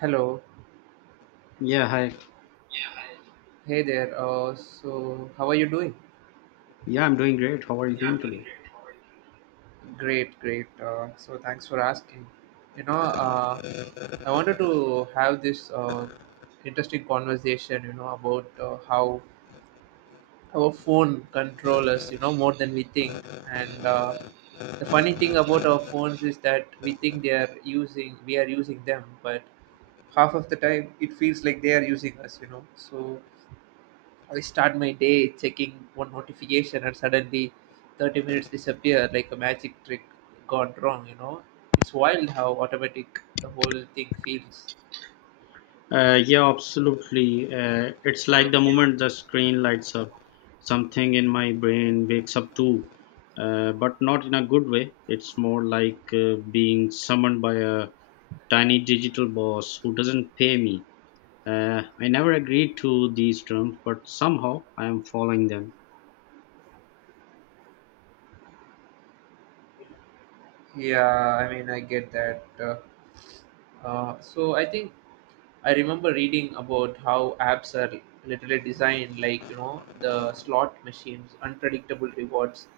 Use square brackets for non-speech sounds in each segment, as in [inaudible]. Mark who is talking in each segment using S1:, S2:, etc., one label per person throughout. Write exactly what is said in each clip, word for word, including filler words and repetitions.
S1: Hello.
S2: Yeah, hi.
S1: Hey there. Uh, so, how are you doing?
S2: Yeah, I'm doing great. How are you doing today?
S1: Great, great. Uh, so, thanks for asking. You know, uh, I wanted to have this uh, interesting conversation, you know, about uh, how our phone control us, you know, more than we think. And uh, The funny thing about our phones is that we think they are using, we are using them, but half of the time it feels like they are using us, you know. So, I start my day checking one notification and suddenly thirty minutes disappear like a magic trick gone wrong, you know? It's wild how automatic the whole thing feels.
S2: Uh, yeah, absolutely. Uh, it's like the moment the screen lights up, something in my brain wakes up too, uh, but not in a good way. It's more like uh, being summoned by a tiny digital boss who doesn't pay me. Uh, I never agreed to these terms, but somehow I am following them.
S1: Yeah, I mean, I get that. Uh, uh, so I think I remember reading about how apps are literally designed like, you know, the slot machines, unpredictable rewards,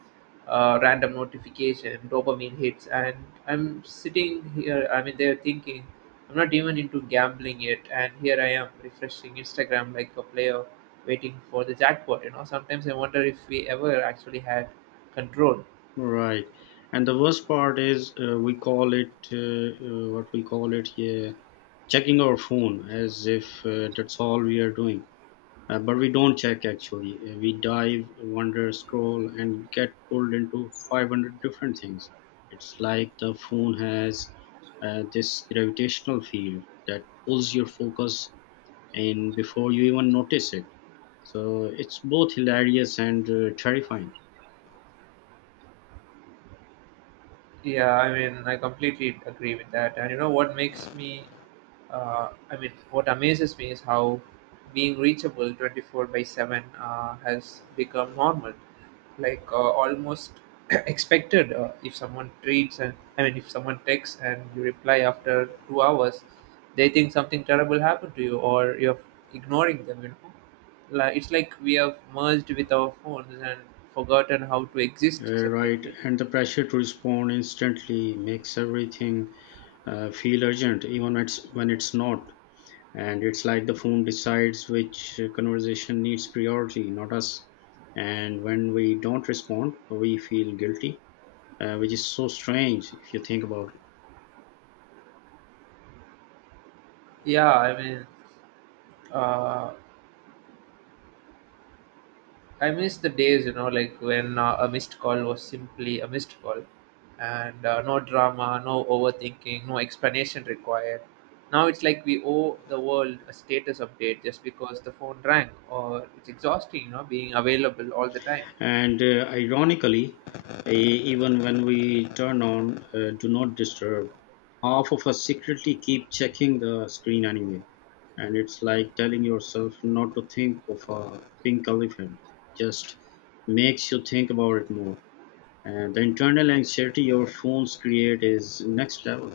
S1: uh, random notification, dopamine hits. And I'm sitting here, I mean, they're thinking, I'm not even into gambling yet. And here I am refreshing Instagram like a player waiting for the jackpot. You know, sometimes I wonder if we ever actually had control.
S2: Right. And the worst part is uh, we call it uh, uh, what we call it here, checking our phone as if uh, that's all we are doing. Uh, but we don't check actually. Uh, we dive, wander, scroll, and get pulled into five hundred different things. It's like the phone has uh, this gravitational field that pulls your focus in before you even notice it. So it's both hilarious and uh, terrifying.
S1: Yeah, I mean, I completely agree with that. And you know what makes me, uh, I mean, what amazes me is how being reachable twenty-four by seven uh, has become normal, like uh, almost [clears throat] expected. Uh, if someone treats and I mean, If someone texts and you reply after two hours, they think something terrible happened to you or you're ignoring them, you know. Like, it's like we have merged with our phones and forgotten how to exist
S2: Uh, right,
S1: separately.
S2: and the pressure to respond instantly makes everything uh, feel urgent, even it's, when it's not. And it's like the phone decides which uh, conversation needs priority, not us. And when we don't respond, we feel guilty, uh, which is so strange if you think about it.
S1: Yeah, I mean, uh, I miss the days, you know, like when uh, a missed call was simply a missed call, and uh, no drama, no overthinking, no explanation required. Now it's like we owe the world a status update just because the phone rang, or it's exhausting, you know, being available all the time.
S2: And uh, ironically, eh, even when we turn on uh, Do Not Disturb, half of us secretly keep checking the screen anyway. And it's like telling yourself not to think of a pink elephant, just makes you think about it more. And the internal anxiety your phones create is next level.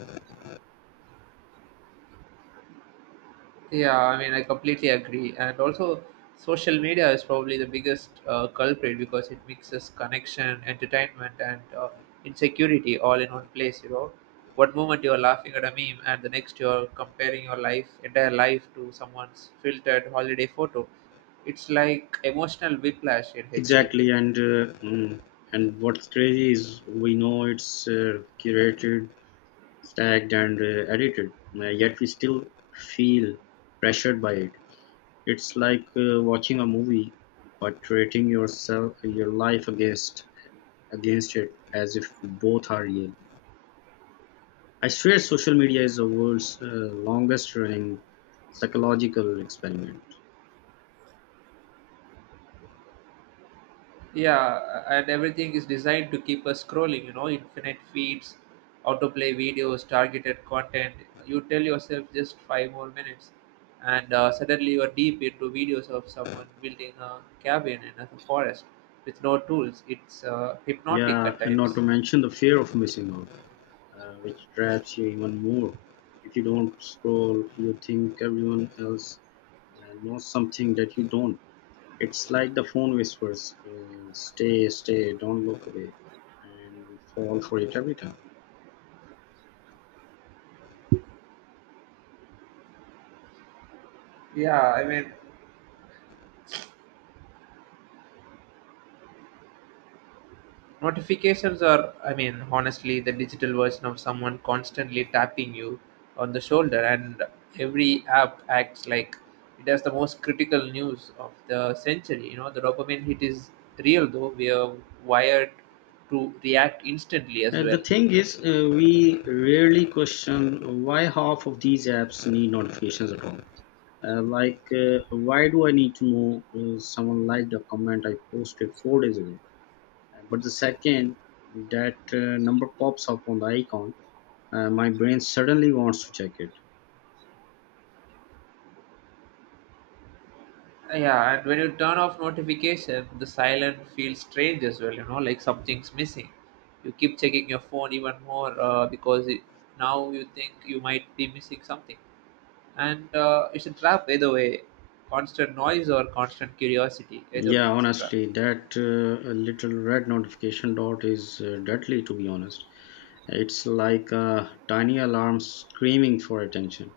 S1: Yeah, I mean, I completely agree. And also, social media is probably the biggest uh, culprit because it mixes connection, entertainment, and uh, insecurity all in one place. You know, one moment you're laughing at a meme, and the next you're comparing your life, entire life to someone's filtered holiday photo. It's like emotional whiplash in H D.
S2: Exactly, and uh, mm, and what's crazy is we know it's uh, curated, stacked, and uh, edited, uh, yet we still feel pressured by it. It's like uh, watching a movie, but rating yourself your life against against it as if both are real. I swear, social media is the world's uh, longest running psychological experiment.
S1: Yeah, and everything is designed to keep us scrolling, you know, infinite feeds, autoplay videos, targeted content. You tell yourself just five more minutes, and uh, suddenly you are deep into videos of someone building a cabin in a forest with no tools. It's uh, hypnotic
S2: Yeah,
S1: at
S2: and not to
S1: times.
S2: mention the fear of missing out, uh, which traps you even more. If you don't scroll, you think everyone else uh, knows something that you don't. It's like the phone whispers, uh, stay, stay, don't look away. And we fall for it every time.
S1: Yeah, I mean, Notifications are, I mean, honestly, the digital version of someone constantly tapping you on the shoulder, and every app acts like it has the most critical news of the century. You know, the dopamine hit is real, though. We are wired to react instantly as
S2: And
S1: well.
S2: the thing is, uh, we rarely question why half of these apps need notifications at all. Uh, like, uh, why do I need to know uh, someone liked a comment I posted four days ago? Uh, But the second that uh, number pops up on the icon, uh, my brain suddenly wants to check it.
S1: Yeah, and when you turn off notification, the silent feels strange as well. You know, like something's missing. You keep checking your phone even more uh, because it, now you think you might be missing something. And uh, It's a trap either way, constant noise or constant curiosity, either way
S2: Yeah,
S1: it's a trap.
S2: honestly, that uh, little red notification dot is uh, deadly, to be honest. It's like a tiny alarm screaming for attention.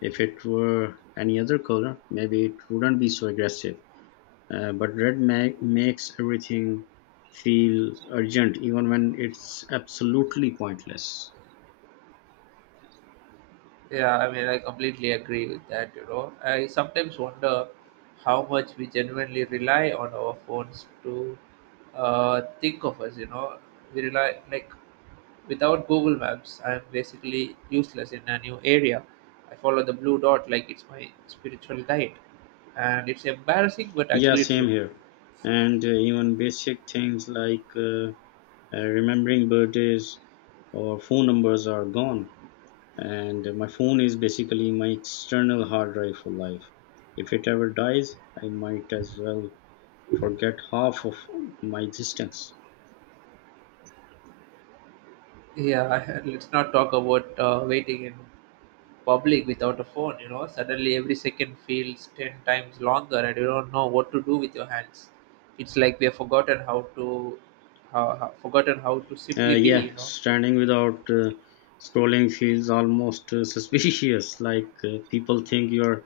S2: If it were any other color, maybe it wouldn't be so aggressive. Uh, but red ma- makes everything feel urgent, even when it's absolutely pointless.
S1: Yeah, I mean, I completely agree with that. You know, I sometimes wonder how much we genuinely rely on our phones to uh, think of us. You know, we rely like without Google Maps I'm basically useless in a new area. I follow the blue dot like it's my spiritual guide, and it's embarrassing but
S2: Yeah,
S1: actually
S2: same
S1: true.
S2: here. And uh, even basic things like uh, uh, remembering birthdays or phone numbers are gone. And my phone is basically my external hard drive for life. If it ever dies, I might as well forget half of my existence.
S1: Yeah, [laughs] let's not talk about uh, waiting in public without a phone. You know, suddenly every second feels ten times longer and you don't know what to do with your hands. It's like we have forgotten how to how, how, forgotten how to simply
S2: uh,
S1: be,
S2: yeah
S1: you know.
S2: standing without uh, scrolling feels almost uh, [laughs] suspicious, like uh, people think you're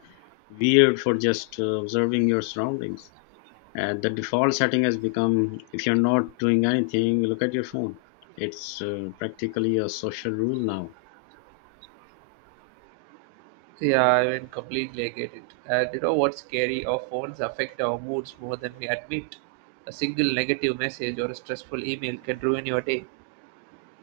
S2: weird for just uh, observing your surroundings. Uh, the default setting has become if you're not doing anything, look at your phone. It's uh, practically a social rule now.
S1: Yeah I mean completely I get it. And you know what's scary, our phones affect our moods more than we admit. A single negative message or a stressful email can ruin your day,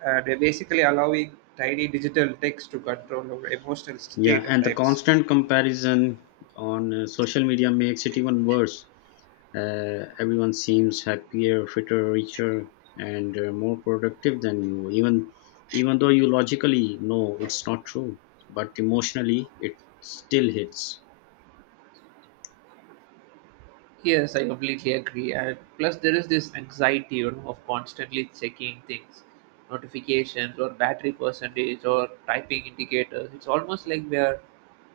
S1: and we're basically allowing tiny digital text to control our emotional state
S2: Yeah,
S1: at
S2: and the
S1: times.
S2: constant comparison on uh, social media makes it even worse. Uh, everyone seems happier, fitter, richer, and uh, more productive than you. Even even though you logically know it's not true, but emotionally it still hits.
S1: Yes, I completely agree. And plus, there is this anxiety, you know, of constantly checking things, notifications, or battery percentage, or typing indicators. It's almost like we are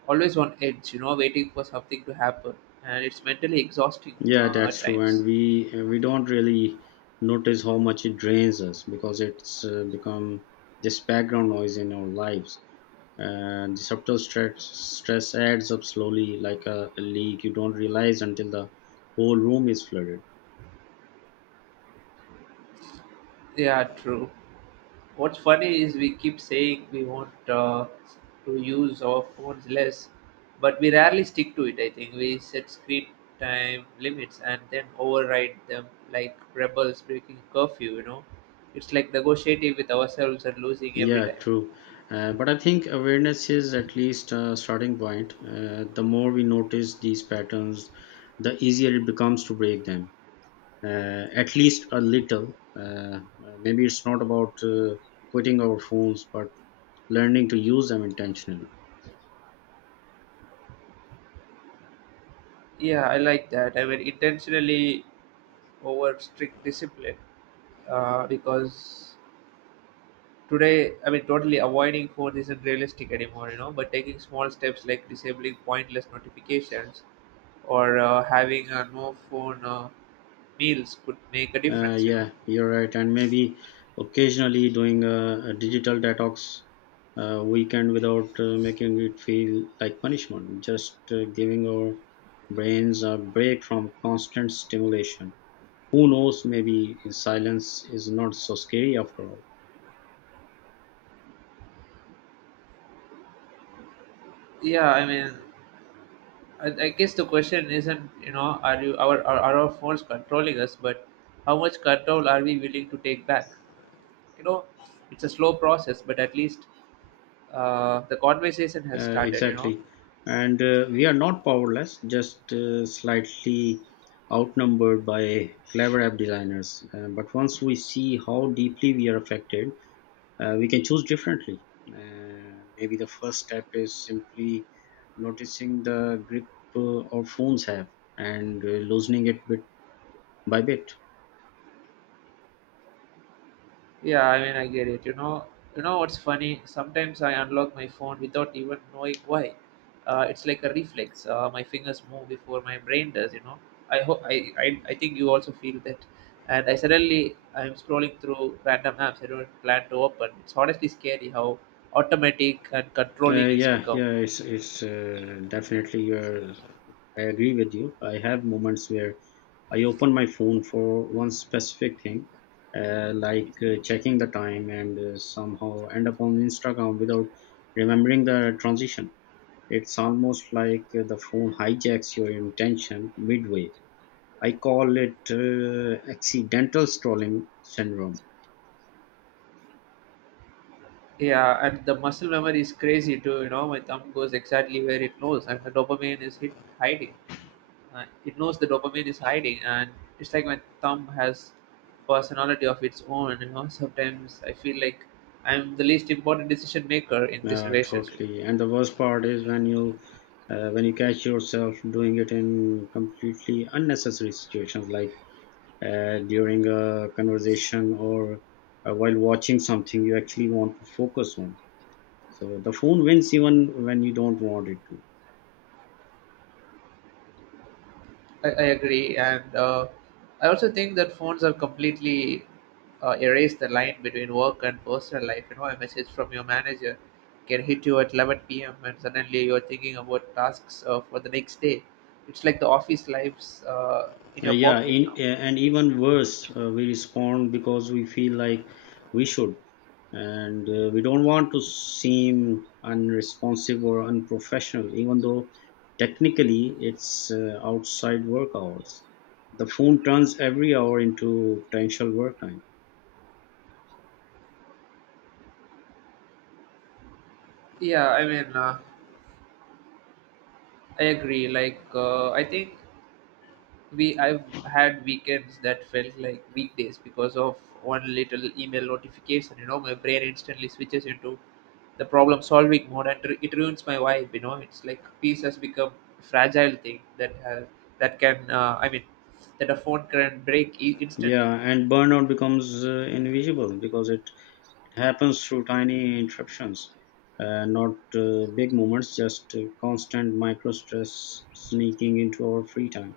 S1: always on edge, you know, waiting for something to happen, and it's mentally exhausting
S2: Yeah,
S1: uh,
S2: that's
S1: at
S2: true, and
S1: times.
S2: we uh, we don't really notice how much it drains us because it's uh, become this background noise in our lives. And the subtle stress, stress adds up slowly like a a leak you don't realize until the whole room is flooded.
S1: Yeah, true. What's funny is we keep saying we want uh, to use our phones less, but we rarely stick to it. I think we set screen time limits and then override them like rebels breaking curfew. You know, it's like negotiating with ourselves and losing every
S2: Yeah,
S1: time.
S2: true. Uh, but I think awareness is at least a starting point. Uh, the more we notice these patterns, the easier it becomes to break them, uh, at least a little. Uh, maybe it's not about uh, quitting our phones, but learning to use them intentionally.
S1: Yeah, I like that. I mean, intentionally over strict discipline, uh, because today, I mean, totally avoiding phone isn't realistic anymore, you know, but taking small steps like disabling pointless notifications or uh, having a no phone uh, meals could make a
S2: Uh,
S1: difference, you know.
S2: yeah, you're right. And maybe occasionally doing a, a digital detox uh, weekend without uh, making it feel like punishment, just uh, giving our brains a break from constant stimulation. Who knows, maybe silence is not so scary after all.
S1: yeah i mean i, I guess the question isn't, you know, are you our are, are our phones controlling us, but how much control are we willing to take back. You know, it's a slow process but at least uh, the conversation has
S2: Uh,
S1: started, you know.
S2: exactly. And uh, we are not powerless, just uh, slightly outnumbered by clever app designers. Uh, but once we see how deeply we are affected, uh, we can choose differently. Uh, maybe the first step is simply noticing the grip uh, our phones have and uh, loosening it bit by bit.
S1: Yeah, I mean, I get it. You know, you know what's funny? Sometimes I unlock my phone without even knowing why. Uh, it's like a reflex. Uh, my fingers move before my brain does. You know, I hope I, I I think you also feel that. And I suddenly I'm scrolling through random apps I don't plan to open. It's honestly scary how automatic and
S2: Uh,
S1: controlling it's
S2: yeah,
S1: become.
S2: yeah, it's it's uh, definitely your. I agree with you. I have moments where I open my phone for one specific thing, uh, like uh, checking the time, and uh, somehow end up on Instagram without remembering the transition. It's almost like the phone hijacks your intention midway. I call it uh, accidental scrolling syndrome.
S1: Yeah, and the muscle memory is crazy too. You know, my thumb goes exactly where it knows, and the dopamine is hit hiding. Uh, it knows the dopamine is hiding, and it's like my thumb has personality of its own. You know, sometimes I feel like I'm the least important decision maker in this
S2: Uh,
S1: relationship.
S2: totally. And the worst part is when you uh, when you catch yourself doing it in completely unnecessary situations, like uh, during a conversation or uh, while watching something you actually want to focus on. So the phone wins even when you don't want it to.
S1: i, I agree. And uh, I also think that phones are completely uh, erase the line between work and personal life. You know, a message from your manager can hit you at eleven p.m. and suddenly you're thinking about tasks uh, for the next day. It's like the office lives uh, in
S2: Uh,
S1: your
S2: yeah,
S1: pocket
S2: in,
S1: now.
S2: uh, and even worse, uh, we respond because we feel like we should, and uh, we don't want to seem unresponsive or unprofessional, even though technically it's uh, outside work hours. The phone turns every hour into potential work time.
S1: yeah i mean uh, I agree. Like uh, I think we I've had weekends that felt like weekdays because of one little email notification. You know, my brain instantly switches into the problem solving mode, and ru- it ruins my vibe. You know, it's like peace has become a fragile thing that has that can uh, I mean that a phone can break e- instantly.
S2: Yeah, and burnout becomes uh, invisible because it happens through tiny interruptions, uh, not uh, big moments, just uh, constant micro stress sneaking into our free time.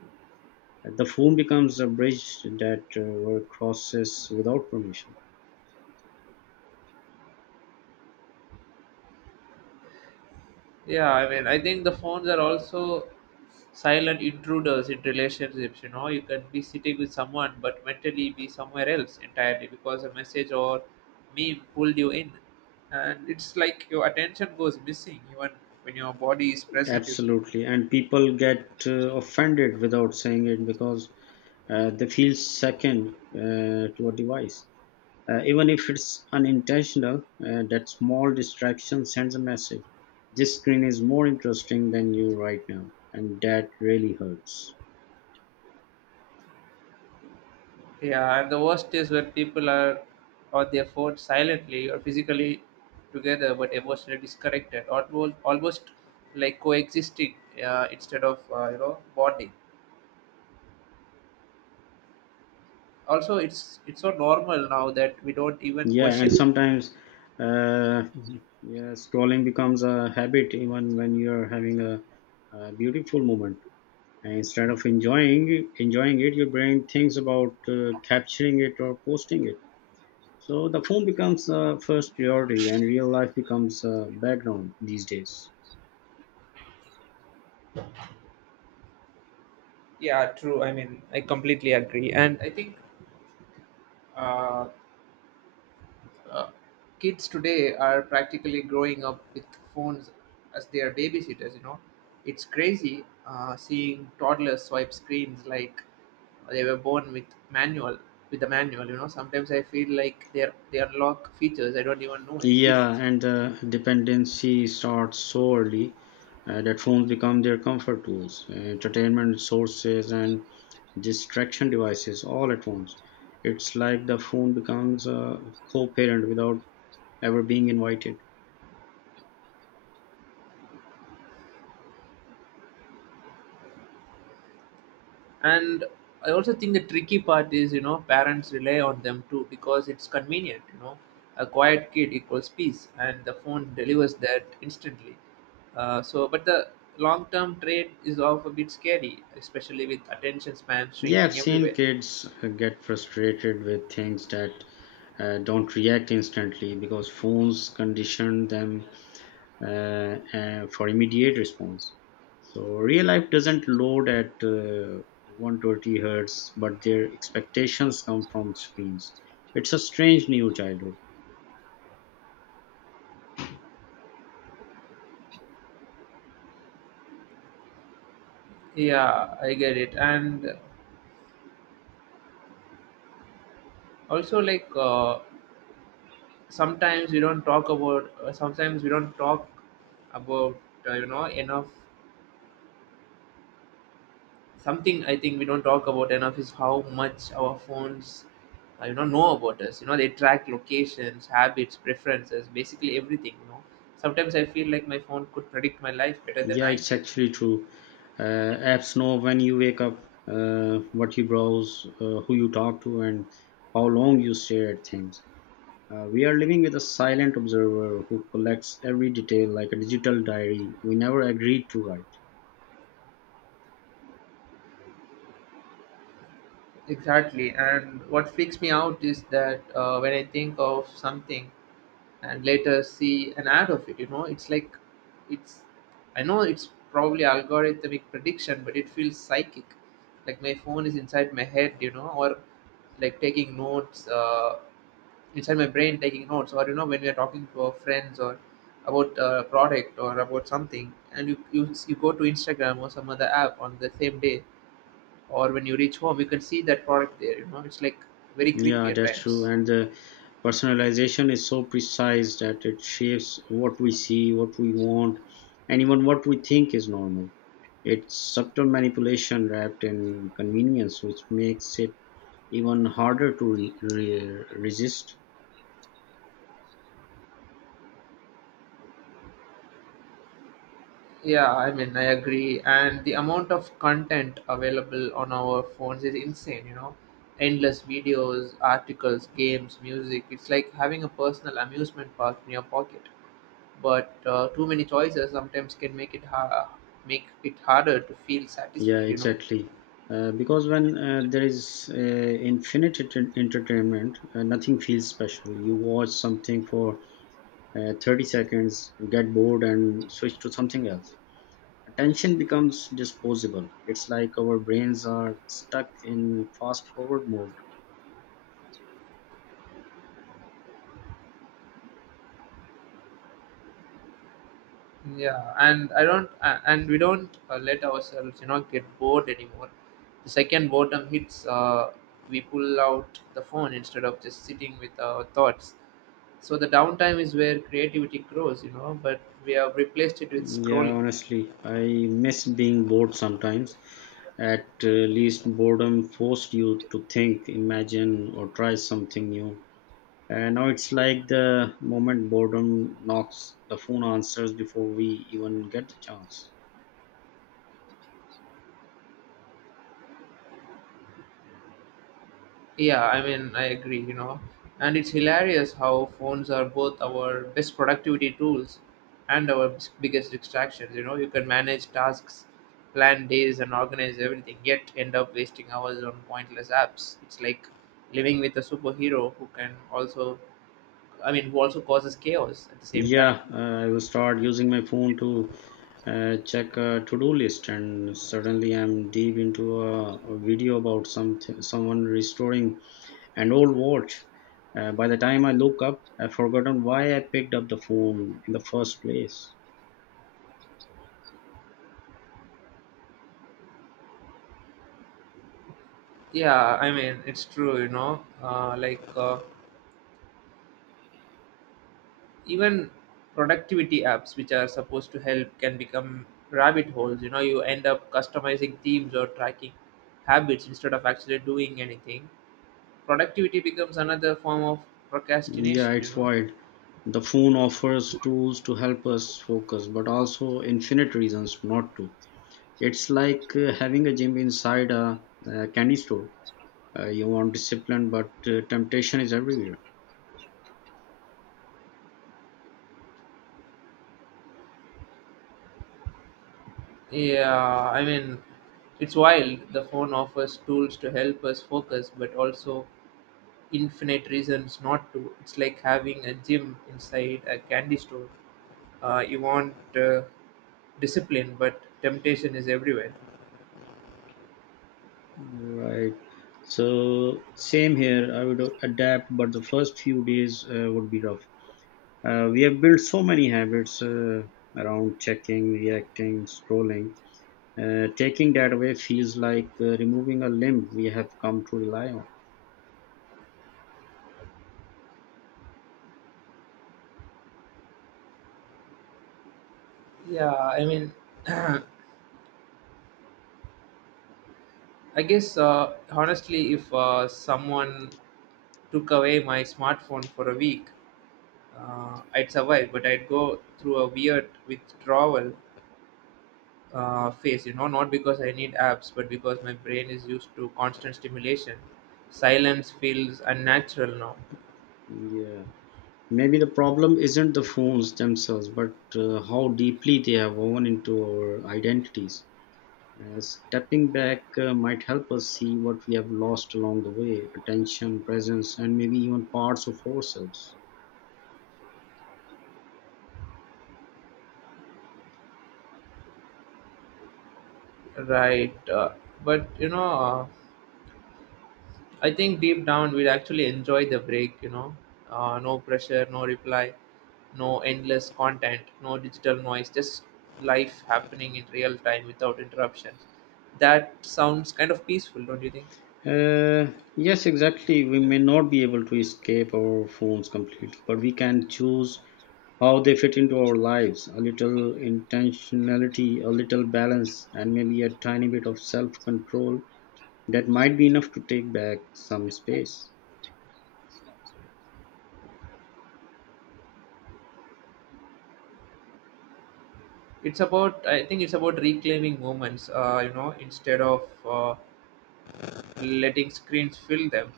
S2: Uh, The phone becomes a bridge that uh, were crosses without permission.
S1: Yeah, I mean, I think the phones are also silent intruders in relationships. You know, you can be sitting with someone but mentally be somewhere else entirely because a message or meme pulled you in, and it's like your attention goes missing even when your body is present, you know.
S2: Absolutely, and people get uh, offended without saying it because uh, they feel second uh, to a device. Uh, even if it's unintentional, uh, that small distraction sends a message. This screen is more interesting than you right now, and that really hurts.
S1: Yeah, and the worst is when people are on their phones silently or physically together but emotionally disconnected, almost almost like coexisting uh, instead of uh, you know, bonding. Also, it's it's so normal now that we don't even
S2: Yeah, and
S1: question it.
S2: sometimes, uh, yeah, scrolling becomes a habit even when you're having a, a beautiful moment. And instead of enjoying enjoying it, your brain thinks about uh, capturing it or posting it. So the phone becomes the first priority, and real life becomes a background these days.
S1: Yeah, true. I mean, I completely agree. And I think uh, uh, kids today are practically growing up with phones as their babysitters, you know. It's crazy uh, seeing toddlers swipe screens like they were born with manual with the manual. You know, sometimes I feel like they are they unlock features I don't even know
S2: Yeah,
S1: exists.
S2: and the dependency starts so early uh, that phones become their comfort tools, uh, entertainment sources, and distraction devices all at once. It's like the phone becomes a co parent without ever being invited.
S1: And I also think the tricky part is, you know, parents rely on them too because it's convenient. You know, a quiet kid equals peace and the phone delivers that instantly. Uh, so but the long term trade is off a bit scary, especially with attention span
S2: Yeah, I've
S1: shrinking
S2: seen
S1: everywhere.
S2: kids uh, get frustrated with things that uh, don't react instantly because phones condition them uh, uh, for immediate response. So real life doesn't load at uh, one hundred twenty hertz, but their expectations come from screens. It's a strange new childhood.
S1: Yeah, I get it. And also, like, uh, sometimes we don't talk about uh, sometimes we don't talk about uh, you know enough something I think we don't talk about enough is how much our phones, uh, you know, know about us. You know, they track locations, habits, preferences, basically everything. You know, sometimes I feel like my phone could predict my life better than
S2: Yeah,
S1: I
S2: it's
S1: can.
S2: actually true. Uh, apps know when you wake up, uh, what you browse, uh, who you talk to, and how long you stare at things. Uh, we are living with a silent observer who collects every detail like a digital diary we never agreed to write.
S1: Exactly, and what freaks me out is that uh, when I think of something, and later see an ad of it, you know, it's like it's I know it's probably algorithmic prediction but it feels psychic, like my phone is inside my head. You know, or like taking notes uh, inside my brain, taking notes. Or you know, when we are talking to our friends or about a product or about something, and you, you you go to Instagram or some other app on the same day, or when you reach home you can see that product there. You know, it's like very creepy
S2: Yeah,
S1: at
S2: that's true.
S1: times.
S2: And the personalization is so precise that it shapes what we see, what we want, and even what we think is normal. It's subtle manipulation wrapped in convenience, which makes it even harder to re- re- resist.
S1: Yeah, I mean, I agree. And the amount of content available on our phones is insane, you know. Endless videos, articles, games, music. It's like having a personal amusement park in your pocket. But uh, too many choices sometimes can make it ha- make it harder to feel
S2: Yeah,
S1: satisfied, you know.
S2: exactly. Uh, because when uh, there is uh, infinite enter- entertainment, uh, nothing feels special. You watch something for uh, thirty seconds, get bored, and switch to something else. Attention becomes disposable. It's like our brains are stuck in fast forward mode.
S1: Yeah and I don't uh, and we don't uh, let ourselves, you know, get bored anymore. The second boredom hits uh, We pull out the phone instead of just sitting with our thoughts. So the downtime is where creativity grows, you know, but we have replaced it with
S2: Yeah,
S1: scrolling.
S2: honestly, I miss being bored sometimes. At uh, least boredom forced you to think, imagine, or try something new. And now it's like the moment boredom knocks, the phone answers before we even get the chance.
S1: Yeah, I mean, I agree, you know. And it's hilarious how phones are both our best productivity tools and our bis- biggest distractions, you know. You can manage tasks, plan days, and organize everything, yet end up wasting hours on pointless apps. It's like living with a superhero who can also, I mean, who also causes chaos at the same time.
S2: Yeah, uh, I will start using my phone to uh, check a to-do list, and suddenly I'm deep into a, a video about some someone restoring an old watch. Uh, by the time I look up, I've forgotten why I picked up the phone in the first place.
S1: Yeah, I mean, it's true, you know. Uh, like, uh, even productivity apps, which are supposed to help, can become rabbit holes. You know, you end up customizing themes or tracking habits instead of actually doing anything. Productivity becomes another form of
S2: Yeah,
S1: procrastination, you
S2: it's
S1: know.
S2: wild. The phone offers tools to help us focus, but also infinite reasons not to. It's like uh, having a gym inside a, uh candy store. Uh, you want discipline but uh, temptation is everywhere.
S1: Yeah i mean it's wild. The phone offers tools to help us focus, but also infinite reasons not to. It's like having a gym inside a candy store uh, You want uh, discipline, but temptation is everywhere.
S2: Right, so same here. I would adapt, but the first few days uh, would be rough. Uh, we have built so many habits uh, around checking, reacting, scrolling. Uh, taking that away feels like uh, removing a limb we have come to rely on.
S1: Yeah, I mean, [clears throat] I guess uh, honestly, if uh, someone took away my smartphone for a week, uh, I'd survive, but I'd go through a weird withdrawal uh, phase, you know, not because I need apps, but because my brain is used to constant stimulation. Silence feels unnatural now,
S2: Yeah, maybe the problem isn't the phones themselves but uh, how deeply they have woven into our identities. Uh, stepping back uh, might help us see what we have lost along the way: attention, presence, and maybe even parts of ourselves.
S1: right? Uh, but, you know, uh, I think deep down we'd actually enjoy the break, you know. Uh, no pressure, no reply, no endless content, no digital noise, just life happening in real time without interruptions. That sounds kind of peaceful, don't you think?
S2: Uh, yes, exactly. We may not be able to escape our phones completely, but we can choose how they fit into our lives. A little intentionality, a little balance, and maybe a tiny bit of self control, that might be enough to take back some space.
S1: It's about, I think it's about reclaiming moments, uh, you know, instead of uh, letting screens fill them.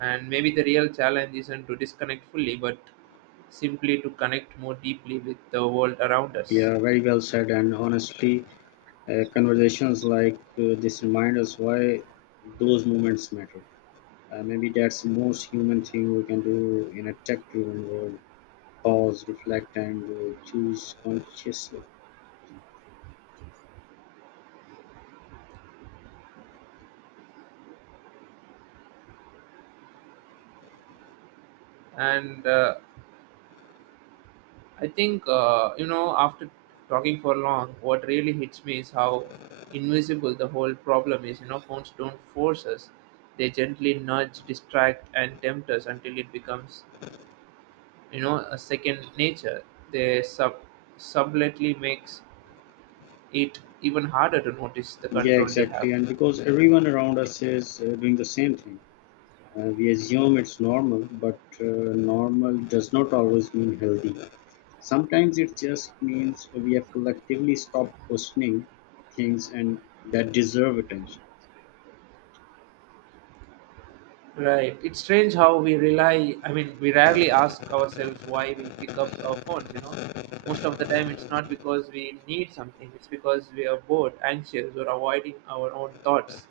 S1: And maybe the real challenge isn't to disconnect fully, but simply to connect more deeply with the world around us.
S2: Yeah, very well said. And honestly, uh, conversations like uh, this remind us why those moments matter. Uh, maybe that's the most human thing we can do in a tech driven world: pause, reflect, and uh, choose consciously.
S1: And uh, I think, uh, you know, after talking for long, what really hits me is how invisible the whole problem is. You know, phones don't force us, they gently nudge, distract, and tempt us until it becomes, you know, a second nature. They sub- subtly makes it even harder to notice the
S2: Yeah,
S1: control they have.
S2: exactly. And because everyone around us is uh, doing the same thing. Uh, we assume it's normal, but uh, normal does not always mean healthy. Sometimes it just means we have collectively stopped questioning things and that deserve attention.
S1: Right. It's strange how we rely, I mean, we rarely ask ourselves why we pick up our phones, you know. Most of the time, it's not because we need something, it's because we are bored, anxious, or avoiding our own thoughts.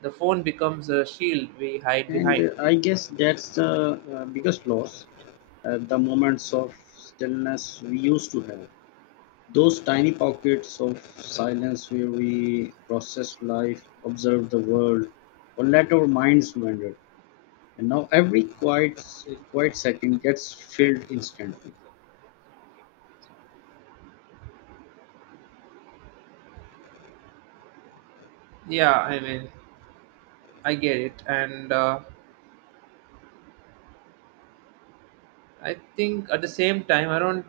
S1: The phone becomes a shield we hide
S2: And
S1: behind.
S2: uh, I guess that's the uh, biggest loss, uh, the moments of stillness we used to have. Those tiny pockets of silence where we processed life, observed the world, or let our minds wander. And now every quiet, quiet second gets filled instantly.
S1: Yeah, I mean, I get it. And uh, I think at the same time, I don't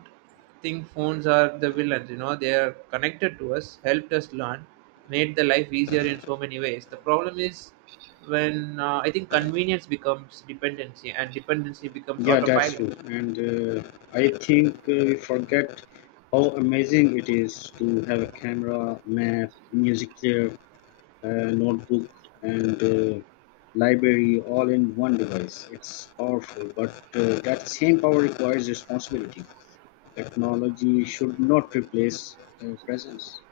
S1: think phones are the villains. You know, they are connected to us, helped us learn, made the life easier in so many ways. The problem is when uh, I think convenience becomes dependency, and dependency becomes
S2: Yeah, that's
S1: autopilot.
S2: true. And uh, I think uh, we forget how amazing it is to have a camera, map, music there, uh, notebook, and uh, library all in one device. It's powerful, but uh, that same power requires responsibility. Technology should not replace uh, presence.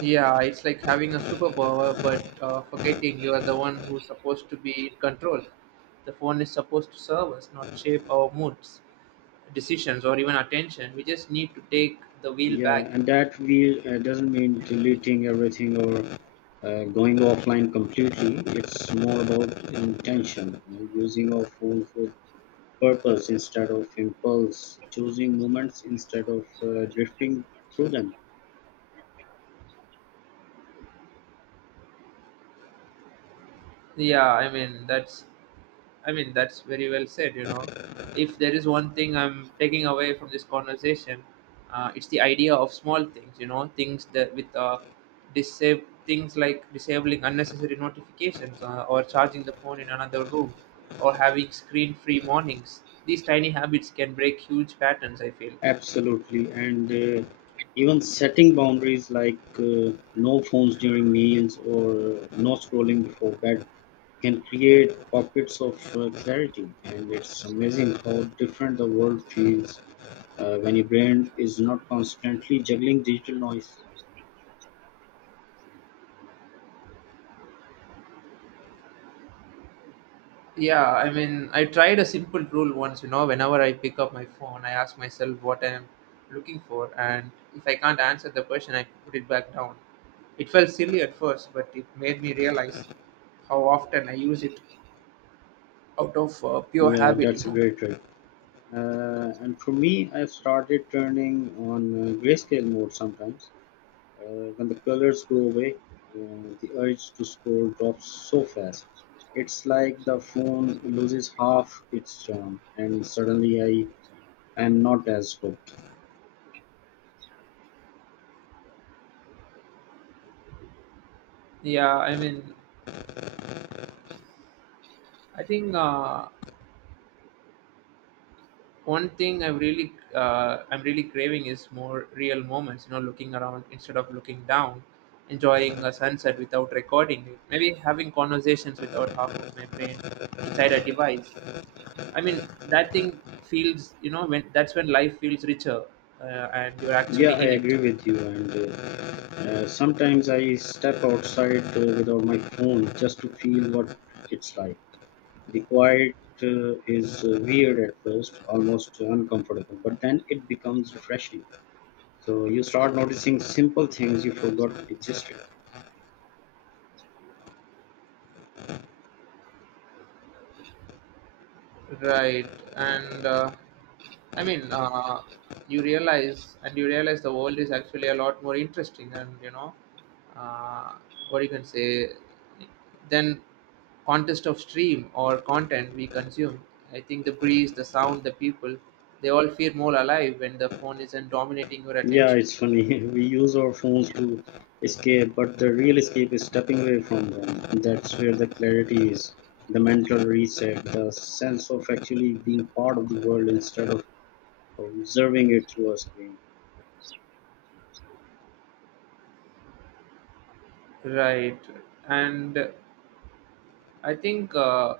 S1: Yeah, it's like having a superpower, but uh, forgetting you are the one who's supposed to be in control. The phone is supposed to serve us, not shape our moods, decisions, or even attention. We just need to take the wheel
S2: Yeah,
S1: back, you
S2: and
S1: know.
S2: that we uh, doesn't mean deleting everything or uh, going offline completely. It's more about intention, uh, using our phones with purpose instead of impulse, choosing moments instead of uh, drifting through them.
S1: Yeah, I mean that's I mean, that's very well said. You know, if there is one thing I'm taking away from this conversation, uh, it's the idea of small things. You know, things that with uh, disab- things like disabling unnecessary notifications, uh, or charging the phone in another room, or having screen-free mornings. These tiny habits can break huge patterns, I feel.
S2: Absolutely. And uh, even setting boundaries like uh, no phones during meals or uh, no scrolling before bed can create pockets of uh, clarity. And it's amazing how different the world feels uh, when your brain is not constantly juggling digital noise.
S1: Yeah, I mean, I tried a simple rule once, you know: whenever I pick up my phone, I ask myself what I'm looking for, and if I can't answer the question, I put it back down. It felt silly at first, but it made me realize how often I use it out of uh, pure
S2: Yeah,
S1: habit, you
S2: that's a
S1: know.
S2: great trick. Uh, and for me, I've started turning on uh, grayscale mode sometimes. Uh, when the colors go away, uh, the urge to scroll drops so fast. It's like the phone loses half its charm, and suddenly I am not as hooked.
S1: Yeah, I mean, I think uh, one thing I'm really uh, I'm really craving is more real moments, you know, looking around instead of looking down, enjoying a sunset without recording it, maybe having conversations without half of my brain inside a device. I mean, that thing feels, you know, when that's when life feels richer uh, and you're actually
S2: Yeah, I
S1: in it.
S2: agree with you. And uh, uh, sometimes I step outside uh, without my phone just to feel what it's like. The quiet uh, is uh, weird at first, almost uncomfortable, but then it becomes refreshing. So you start noticing simple things you forgot existed.
S1: Right, and uh, I mean, uh, you realize, and you realize the world is actually a lot more interesting, and, you know, uh, what you can say, then contest of stream or content we consume. I think the breeze, the sound, the people, they all feel more alive when the phone isn't dominating your
S2: Yeah,
S1: attention.
S2: it's funny. [laughs] We use our phones to escape, but the real escape is stepping away from them. That's where the clarity is, the mental reset, the sense of actually being part of the world instead of observing it through a screen.
S1: Right, and I think, Uh,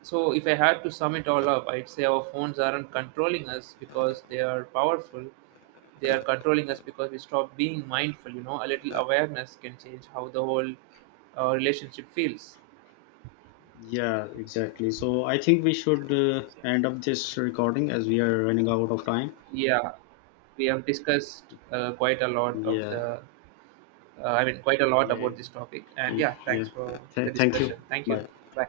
S1: so, if I had to sum it all up, I'd say our phones aren't controlling us because they are powerful. They are controlling us because we stop being mindful. You know, a little awareness can change how the whole uh, relationship feels.
S2: Yeah, exactly. So I think we should uh, end up this recording as we are running out of time.
S1: Yeah, we have discussed uh, quite a lot of
S2: Yeah,
S1: the, uh, I mean, quite a lot about
S2: yeah,
S1: this topic. And yeah,
S2: yeah.
S1: thanks for the
S2: Th- thank you.
S1: discussion. Thank you.
S2: Bye.
S1: Bye.